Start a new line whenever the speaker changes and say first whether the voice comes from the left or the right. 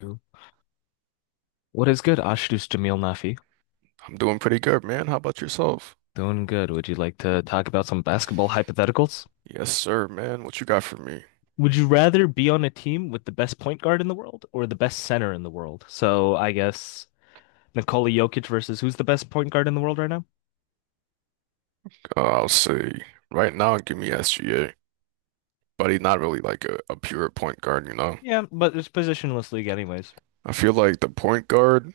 left: Cool. What is good, Ashdus Jamil Nafi?
right: I'm doing pretty good, man. How about yourself?
left: Doing good. Would you like to talk about some basketball hypotheticals?
right: Yes, sir, man. What you got for me?
left: Would you rather be on a team with the best point guard in the world or the best center in the world? So I guess Nikola Jokic versus who's the best point guard in the world right now?
right: I'll say right now, give me SGA, but he's not really like a pure point guard, you know?
left: Yeah, but it's positionless league anyways.
right: I feel like the point guard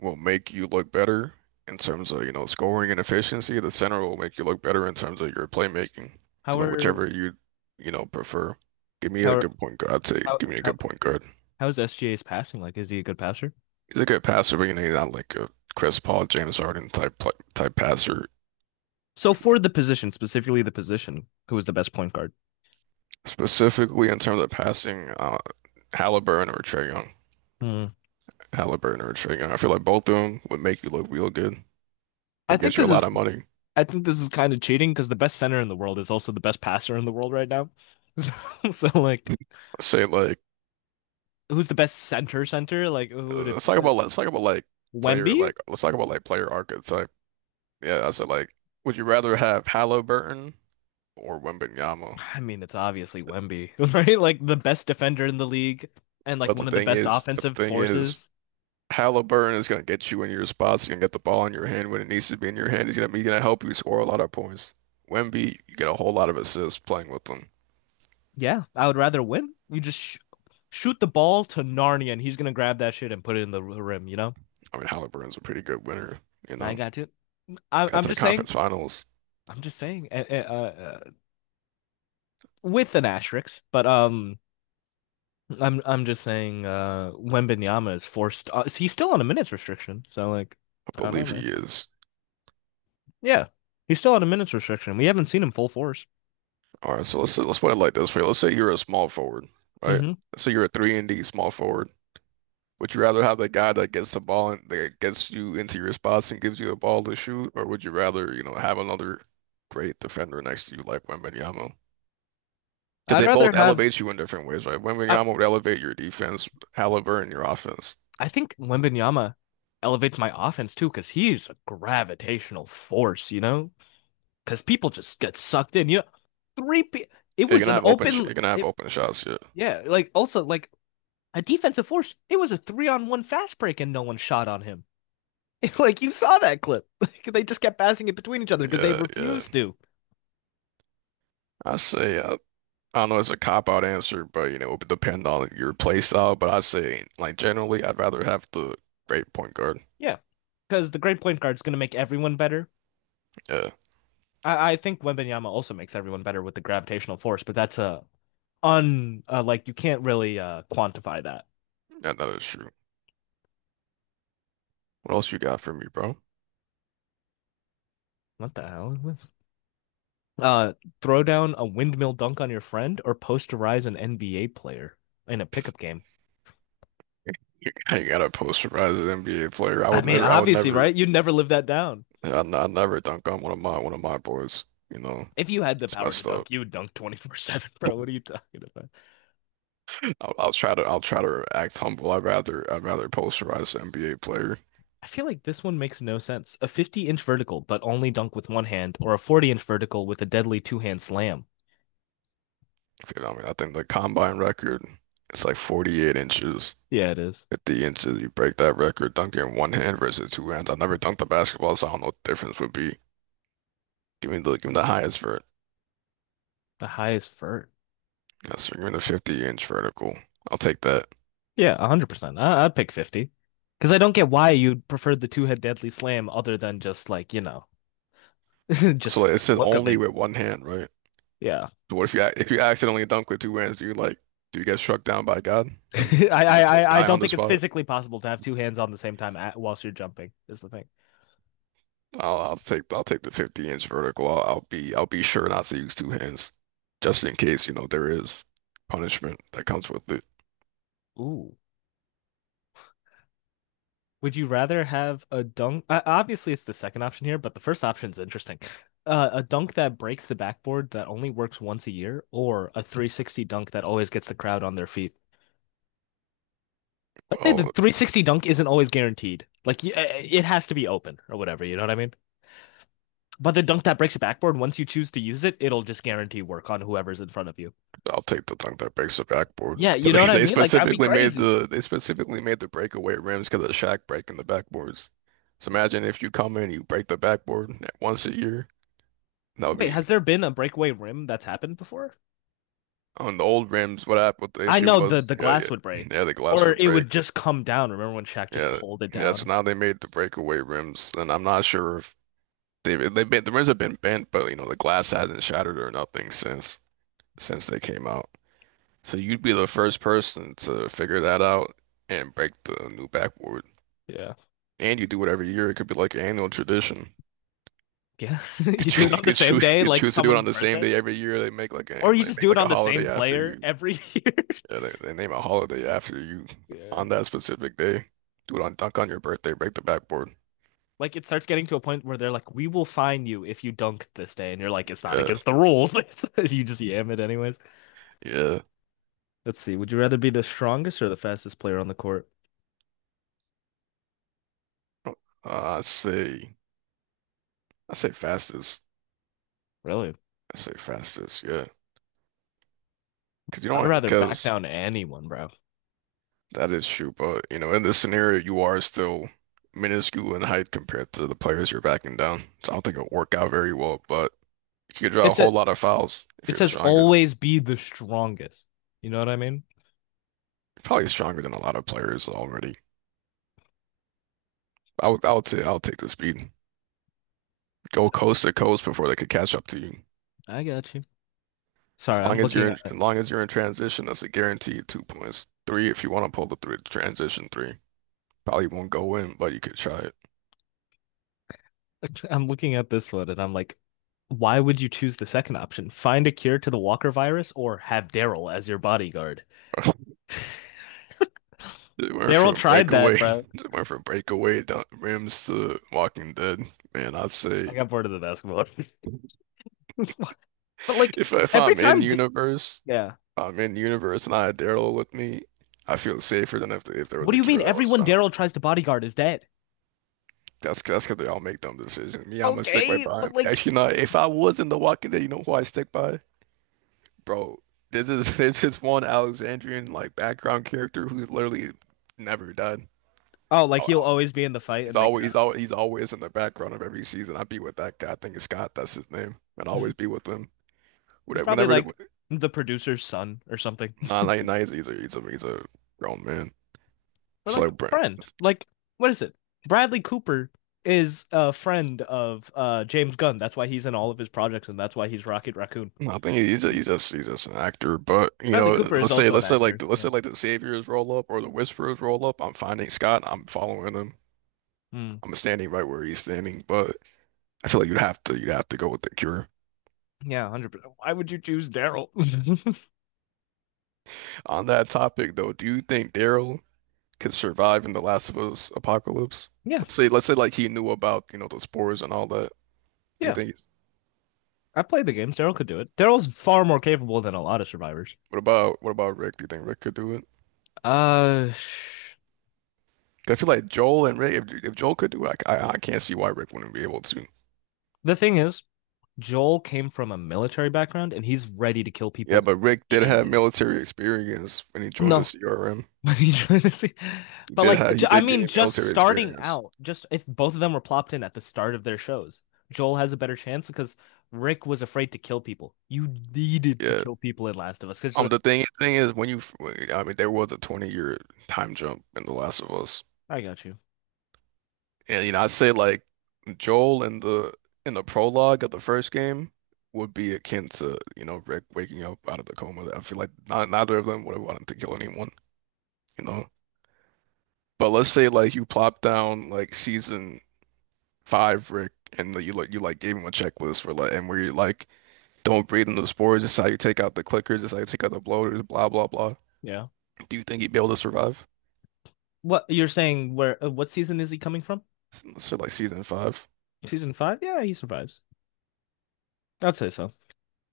right: will make you look better in terms of, you know, scoring and efficiency. The center will make you look better in terms of your playmaking.
left: How
right: So like whichever
left: are
right: you, you know, prefer. Give me
left: how
right: a
left: are
right: good point guard. I'd say
left: how
right: give me a
left: how
right: good point guard.
left: how is SGA's passing like? Is he a good passer?
right: He's a good passer, but you know, he's not like a Chris Paul, James Harden type passer.
left: So for the position, specifically the position, who is the best point guard?
right: Specifically in terms of passing, Halliburton or Trae Young.
left: Hmm.
right: Halliburton or Trae Young. I feel like both of them would make you look real good. They
left: I think
right: get you a
left: this
right: lot
left: is
right: of money.
left: I think this is kind of cheating because the best center in the world is also the best passer in the world right now. So, so like,
right: Say like,
left: who's the best center? Like, who would it
right: let's
left: be?
right: talk about let's talk about like player
left: Wemby?
right: like let's talk about like player archetype. Yeah, I said like, would you rather have Halliburton or Wembanyama?
left: I mean, it's obviously Wemby, right? Like the best defender in the league and like
right: But the
left: one of the
right: thing
left: best
right: is, but the
left: offensive
right: thing is,
left: forces.
right: Halliburton is gonna get you in your spots. He's gonna get the ball in your hand when it needs to be in your hand. He's gonna help you score a lot of points. Wemby, you get a whole lot of assists playing with them.
left: Yeah, I would rather win. You just sh Shoot the ball to Narnia and he's gonna grab that shit and put it in the rim, you know?
right: I mean, Halliburton's a pretty good winner, you
left: I
right: know.
left: got you. I
right: Got
left: I'm
right: to the
left: just saying.
right: conference finals.
left: I'm just saying. With an asterisk, but. I'm just saying, Wembanyama is forced. He's still on a minutes restriction. So like
right: I
left: I don't know,
right: believe
left: man.
right: he is.
left: Yeah. He's still on a minutes restriction. We haven't seen him full force.
right: All right, so let's put it like this way. Let's say you're a small forward, right?
left: hmm
right: So you're a three and D small forward. Would you rather have the guy that gets the ball and that gets you into your spots and gives you the ball to shoot, or would you rather, you know, have another great defender next to you like Wembanyama? Because
left: I'd
right: they
left: rather
right: both
left: have,
right: elevate you in different ways, right?
left: I,
right: Wembanyama would elevate your defense, Halliburton your offense.
left: I think Wembanyama elevates my offense too because he's a gravitational force, you know? Because people just get sucked in. You know, three pe it was an open
right: You're gonna have
left: it,
right: open shots. Yeah,
left: yeah, like also like a defensive force. It was a three on one fast break and no one shot on him. Like you saw that clip. They just kept passing it between each other because they
right: yeah, yeah.
left: refused to.
right: I say I, I don't know, it's a cop out answer, but you know, it would depend on your play style. But I say, like generally, I'd rather have the great point guard.
left: Yeah, because the great point guard is going to make everyone better.
right: Yeah,
left: I think Wembanyama also makes everyone better with the gravitational force, but that's a un like you can't really quantify that.
right: yeah, that is true. What else you got for me, bro?
left: What the hell is this? Uh, Throw down a windmill dunk on your friend or posterize an NBA player in a pickup game.
right: You got a posterized NBA player.
left: I mean, obviously, right? You'd never live that down.
right: I never dunk on one of my boys. You know,
left: If you had the
right: it's
left: power to
right: messed up.
left: dunk, you would dunk 24/7, bro. What are you talking about?
right: I'll try to act humble. I'd rather posterize an NBA player.
left: I feel like this one makes no sense. A 50-inch vertical, but only dunk with one hand, or a 40-inch vertical with a deadly two hand slam.
right: You know what I mean, I think the combine record, it's like 48 inches.
left: Yeah, it is.
right: 50 inches, you break that record dunking one hand versus two hands. I've never dunked a basketball, so I don't know what the difference would be. Give me the highest vert.
left: The highest vert.
right: Yes, sir. Give me the 50-inch vertical. I'll take that.
left: Yeah, 100%. I'd pick 50. Because I don't get why you'd prefer the two head deadly slam other than just, like, you know,
right: So
left: just
right: like,
left: the
right: it said
left: look of
right: only
left: it.
right: with one hand, right?
left: Yeah.
right: So what if you if you accidentally dunk with two hands? Do you like do you get struck down by God? Do you, do you just
left: I
right: die
left: don't
right: on the
left: think it's
right: spot?
left: physically possible to have two hands on the same time at, whilst you're jumping is the thing.
right: I'll take the 50-inch vertical. I'll be sure not to use two hands, just in case you know there is punishment that comes with it.
left: Ooh. Would you rather have a dunk? Obviously, it's the second option here, but the first option's interesting. A dunk that breaks the backboard that only works once a year, or a 360 dunk that always gets the crowd on their feet. I'd say the
right: Well,
left: 360 dunk isn't always guaranteed. It has to be open or whatever, you know what I mean? But the dunk that breaks the backboard, once you choose to use it, it'll just guarantee work on whoever's in front of you.
right: I'll take the dunk that breaks the backboard
left: Yeah, you
right: because
left: know what I
right: they
left: mean? Like that'd be
right: specifically made
left: crazy.
right: the they specifically made the breakaway rims because of Shaq breaking the backboards. So
left: Yeah.
right: imagine if you come in, and you break the backboard at once a year. That would
left: Wait,
right: be
left: has there been a breakaway rim that's happened before?
right: on the old rims. What happened? What the
left: I
right: issue
left: know the
right: was?
left: the
right: Yeah,
left: glass would
right: yeah, yeah.
left: break
right: The glass
left: or
right: would
left: it
right: break.
left: would just come down. Remember when Shaq just
right: Yeah,
left: pulled it
right: yeah. So
left: down?
right: now they made the breakaway rims, and I'm not sure if the rims have been bent, but you know the glass hasn't shattered or nothing since they came out. So you'd be the first person to figure that out and break the new backboard.
left: Yeah.
right: And you do it every year. It could be like an annual tradition.
left: Yeah. You
right: Could
left: do it
right: you
left: on the
right: could
left: same
right: choose
left: day,
right: could
left: like
right: choose to do it on
left: someone's
right: the same
left: birthday?
right: day every year.
left: Or you
right: They
left: just
right: make
left: do it
right: like
left: on
right: a
left: the same
right: holiday after
left: player
right: you.
left: every year.
right: Yeah, they name a holiday after you
left: Yeah.
right: on that specific day. Do it on dunk on your birthday. Break the backboard.
left: Like it starts getting to a point where they're like, "We will fine you if you dunk this day," and you're like, "It's not
right: Yeah,
left: against the rules." You just yam it anyways.
right: yeah.
left: Let's see. Would you rather be the strongest or the fastest player on the court?
right: Uh, I say I say fastest.
left: Really?
right: I say fastest. Yeah, because you
left: I'd
right: don't
left: rather back
right: because
left: down to anyone, bro.
right: that is true. But you know, in this scenario, you are still minuscule in height compared to the players you're backing down. So I don't think it'll work out very well. But you could draw a
left: It's a.
right: whole lot of fouls if
left: It
right: you're the
left: says
right: strongest.
left: always be the strongest. You know what I mean?
right: Probably stronger than a lot of players already. I would say, I'll take the speed. Go
left: So,
right: coast to coast before they could catch up to you.
left: I got you. Sorry, I'm looking
right: As
left: at.
right: long as you're in transition, that's a guaranteed 2 points. Three, if you want to pull the three, transition three, probably won't go in, but you could try it.
left: I'm looking at this one, and I'm like, why would you choose the second option? Find a cure to the Walker virus, or have Daryl as your bodyguard?
right: It went
left: Daryl
right: from
left: tried that,
right: breakaway,
left: bro.
right: it went from breakaway down rims to Walking Dead. Man, I'd
left: I
right: say
left: got bored of the basketball. But like
right: if
left: every
right: I'm in
left: time,
right: universe,
left: yeah.
right: I'm in universe and I had Daryl with me. I feel safer than if there was
left: What do
right: a
left: you mean?
right: cure that was
left: Everyone
right: found.
left: Daryl tries to bodyguard is dead.
right: That's because they all make dumb decisions. Me, I'm gonna stick right
left: Okay,
right: by him.
left: but like
right: Actually, not. If I was in The Walking Dead, you know who I stick by? Bro, this is there's this is one Alexandrian like background character who's literally never died.
left: oh, like he'll
right: Oh,
left: always be in the fight
right: He's
left: and make it
right: always
left: up.
right: he's always he's always in the background of every season. I'd be with that guy. I think it's Scott. That's his name. I'd always be with him.
left: He's probably
right: Whenever the,
left: like the producer's son or something,
right: nah, nah, nah, he's a grown man.
left: or
right: So
left: like a
right: like, bro,
left: friend. Like what is it? Bradley Cooper is a friend of James Gunn. That's why he's in all of his projects, and that's why he's Rocket Raccoon.
right: well, I think he's just an actor, but you
left: Bradley
right: know,
left: Cooper is also an actor.
right: let's
left: Yeah.
right: say like the Saviors roll up or the Whisperers roll up. I'm finding Scott. I'm following him.
left: Hmm.
right: I'm standing right where he's standing, but I feel like you'd have to go with the Cure.
left: Yeah, 100%. Why would you choose Daryl?
right: On that topic, though, do you think Daryl could survive in the Last of Us apocalypse?
left: Yeah,
right: Let's say like he knew about you know the spores and all that. Do you
left: yeah.
right: think?
left: I played the games. Daryl could do it. Daryl's far more capable than a lot of survivors.
right: What about Rick? Do you think Rick could do it?
left: Uh,
right: 'Cause I feel like Joel and Rick. If Joel could do it, I can't see why Rick wouldn't be able to.
left: the thing is, Joel came from a military background and he's ready to kill
right: Yeah,
left: people
right: but Rick did have
left: immediately.
right: military experience when he joined the
left: No,
right: CRM.
left: but like,
right: He
left: I
right: did
left: mean,
right: gain
left: just
right: military
left: starting
right: experience.
left: out, just if both of them were plopped in at the start of their shows, Joel has a better chance because Rick was afraid to kill people. You needed to
right: Yeah.
left: kill people in Last of Us because like,
right: The thing is when you, I mean there was a 20-year time jump in The Last of Us.
left: I got you.
right: And you know, I'd say like Joel in the prologue of the first game would be akin to, you know, Rick waking up out of the coma. I feel like not, neither of them would have wanted to kill anyone, you know. But let's say like you plop down like season five Rick and like, you gave him a checklist for like and where you like, don't breathe in the spores. This is how you take out the clickers. This is how you take out the bloaters. Blah blah blah.
left: Yeah.
right: Do you think he'd be able to survive?
left: What you're saying? Where? What season is he coming from?
right: So like season five.
left: Season five? Yeah, he survives. I'd say so.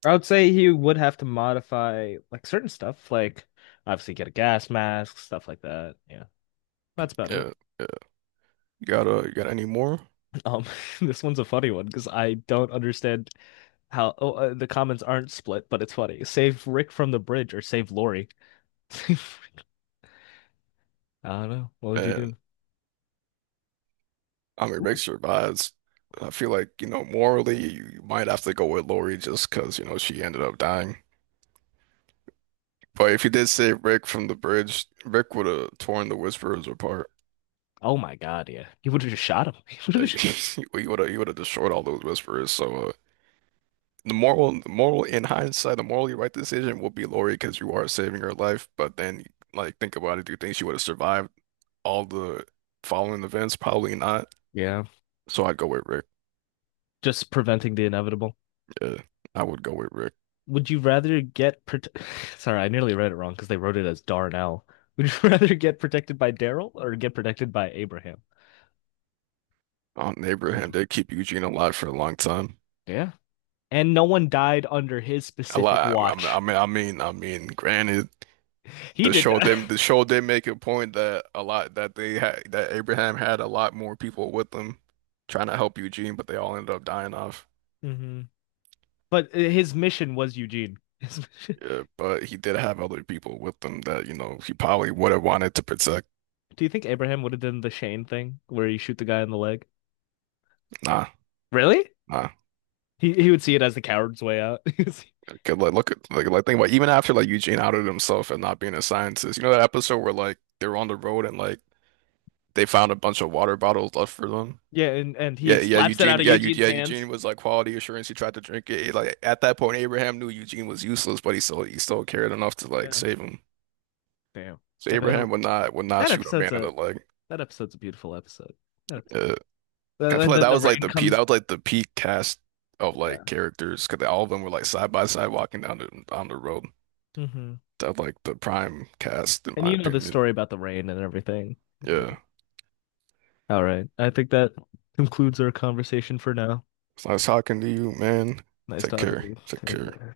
left: I would say he would have to modify like certain stuff, like obviously get a gas mask, stuff like that. Yeah, that's about it.
right: Yeah, yeah. You got any more?
left: Um, this one's a funny one because I don't understand how oh, the comments aren't split, but it's funny. Save Rick from the bridge or save Lori. Save Rick. I don't know. What would you
right: And
left: do?
right: I mean, Rick
left: Ooh.
right: survives. I feel like you know morally you might have to go with Lori just because you know she ended up dying. But if you did save Rick from the bridge, Rick would have torn the Whisperers apart.
left: Oh my God, yeah. He would have just shot him. He would have just...
right: He would have destroyed all those Whisperers. So the moral in hindsight, the morally right decision will be Lori because you are saving her life. But then, like, think about it. Do you think she would have survived all the following events? Probably not.
left: Yeah,
right: So I'd go with Rick.
left: just preventing the inevitable.
right: Yeah, I would go with Rick.
left: Would you rather get prote Sorry, I nearly read it wrong because they wrote it as Darnell. Would you rather get protected by Daryl or get protected by Abraham?
right: On Abraham, they keep Eugene alive for a long time.
left: Yeah. And no one died under his
right: A
left: specific
right: lot.
left: watch.
right: Granted,
left: He did die.
right: the show did make a point that a lot that they had that Abraham had a lot more people with them trying to help Eugene, but they all ended up dying off.
left: Mhm. But his mission was Eugene. His mission-
right: Yeah, but he did have other people with him that, you know, he probably would have wanted to protect.
left: Do you think Abraham would have done the Shane thing where you shoot the guy in the leg?
right: Nah,
left: Really?
right: nah.
left: He would see it as the coward's way out.
right: 'Cause, like, look at, think about even after, like, Eugene outed himself and not being a scientist. You know that episode where, like, they were on the road and, like, they found a bunch of water bottles left for them?
left: Yeah, and he slaps it out of Eugene's
right: Yeah,
left: hands.
right: Eugene was, like, quality assurance. He tried to drink it. Like, at that point, Abraham knew Eugene was useless, but he still cared enough to, like,
left: Yeah.
right: save him.
left: Damn.
right: So
left: And then
right: Abraham would not
left: that
right: shoot a man
left: episode's
right: in the
left: a
right: leg.
left: That episode's a beautiful episode. That episode.
right: Yeah. I feel
left: And
right: like
left: then
right: that
left: the
right: was like
left: rain
right: the peak.
left: comes.
right: That was like the peak cast of
left: Yeah.
right: like characters because all of them were like side by side walking down the on the road.
left: Hmm.
right: That was, like the prime cast in
left: And
right: my
left: you know the
right: opinion.
left: story about the rain and everything. Yeah.
right: Yeah.
left: All right. I think that concludes our conversation for now.
right: So I was talking to you, man.
left: Nice
right: Take
left: talking to you.
right: care. Take
left: Take
right: care.
left: care.